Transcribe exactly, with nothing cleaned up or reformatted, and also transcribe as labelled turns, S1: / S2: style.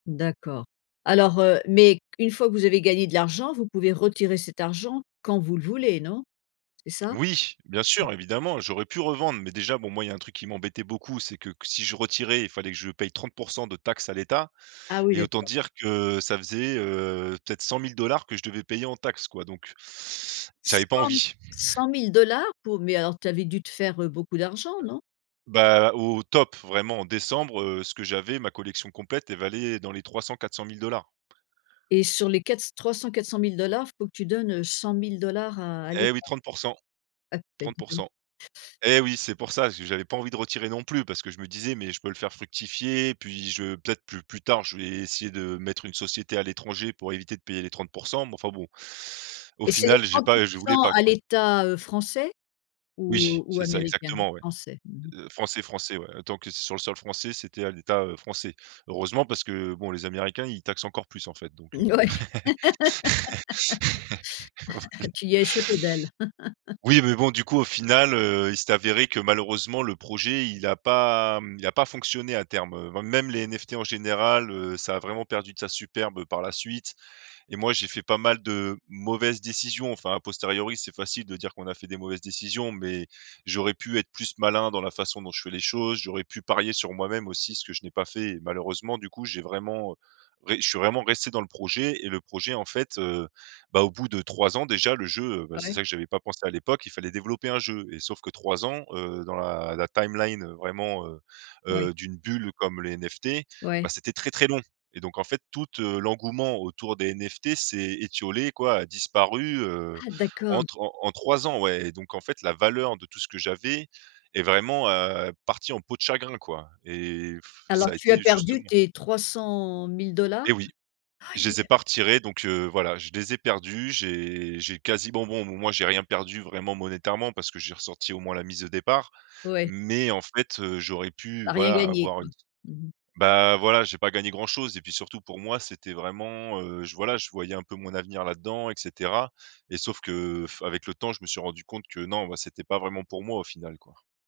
S1: D'accord. Alors, heu, mais une fois que vous avez gagné de l'argent, vous pouvez retirer cet argent quand vous le voulez, non? C'est ça?
S2: Oui, bien sûr. Evidemment, j'aurais pu revendre, mais déjà bon, moi, il y a un truc qui m'embêtait beaucoup, c'est que q si je retirais, il fallait que je paye trente pour cent de taxes à l'État,
S1: Ah oui
S2: et autant
S1: d'accord.
S2: dire que ça faisait, heu, peut-être cent mille dollars que je devais payer en taxes quoi, donc j'avais pas
S1: cent mi
S2: envie.
S1: cent mille dollars pour mais alors tu avais dû te faire, heu, beaucoup d'argent, non?
S2: Bah, au top, vraiment en décembre, heu, ce que j'avais, ma collection complète, elle valait dans les trois cent-quatre cent mille dollars.
S1: Et sur les quatre trois cent-quatre cent mille dollars, il faut que tu donnes, heu, cent mille dollars à à l'Etat?
S2: Et oui, trente pour cent
S1: Ah bah,
S2: trente
S1: dis
S2: pour
S1: donc.
S2: cent. Et oui, c'est pour ça, j j'avais pas envie de retirer non plus parce que je me disais: «Mais je peux le faire fructifier, puis je peut-être plu plus tard, je vais essayer de mettre une société à l'étranger pour éviter de payer les trente pour cent». Mais enfin, bon, au
S1: Et c'est les
S2: final, j'ai
S1: trente pour
S2: pas je voulais
S1: cent
S2: pas
S1: à
S2: quoi.
S1: l'État, heu, français
S2: Oui,
S1: ou ou
S2: c'est ça
S1: américain?
S2: exactement, ouais,
S1: Français, mmh mh.
S2: heu, français français, ouais. Tant que sur le sol français, c'était à l'État, heu, français. Heureusement parce que bon, les Américains, ils taxent encore plus, en fait, donc, heu
S1: Mouais, tu y as échappé belle.
S2: Oui mais bon du coup, au final, heu, il s'est avéré que malheureusement le projet, il a pas, mmh, il a pas fonctionné à terme, hem. Même les NFT en général, heu, ça a vraiment perdu de sa superbe, heu, par la suite et moi, j'ai fait pas mal de mauvaises décisions. Enfin, à posteriori, c'est facile de dire qu'on a fait des mauvaises décisions, mais j'aurais pu être plus malin dans la façon dont je fais les choses. J'aurais pu parier sur moi-même aussi, ce que je n'ai pas fait malheureusement. Du coup, j'ai vraiment, heu, ré je suis vraiment resté dans le projet et le projet, en fait, heu bah, au bout de trois ans déjà le jeu, heu, bah, c'est
S1: Ouais.
S2: ça que j'avais pas à l'époque, il fallait développer un jeu. Et sauf que trois ans, heu, dans la la timeline vraiment, heu
S1: Oui.
S2: heu, d'une bulle comme les NFT,
S1: Ouais.
S2: bah, c'était très très long. Et donc, en fait, toute, heu, l'engouement autour des NFT s'est étiolé quoi, a disparu, heu,
S1: Ah d'accord.
S2: entre en en trois ans, ouais et donc, en fait, la valeur de tout ce que j'avais est vraiment, heu, partie en peau de chagrin quoi et f ça
S1: Alors
S2: a
S1: tu as
S2: été
S1: perdu
S2: justement
S1: tes trois cent mille dollars?
S2: Et oui, je
S1: Aïe.
S2: les ai pas retiré donc, heu, voilà, je les ai perdus. J'ai j'ai quasiment bon, moi j'ai rien perdu vraiment monétairement parce que j'ai ressorti au moins la mise au départ.
S1: Ouais.
S2: Mais en fait, heu, j'aurais pu
S1: Tu as rien
S2: voilà
S1: gagné
S2: avoir
S1: quoi.
S2: une
S1: Mmh mh.
S2: bah, voilà, j'ai pas gagné grand-chose et puis surtout, pour moi, c'était vraiment, heu, j voilà, je voyais un peu mon avenir là-dedans, et cetera. Et sauf que, heu, f avec le temps, je me suis rendu compte que non, bah, c'était pas vraiment pour moi au final, quoi.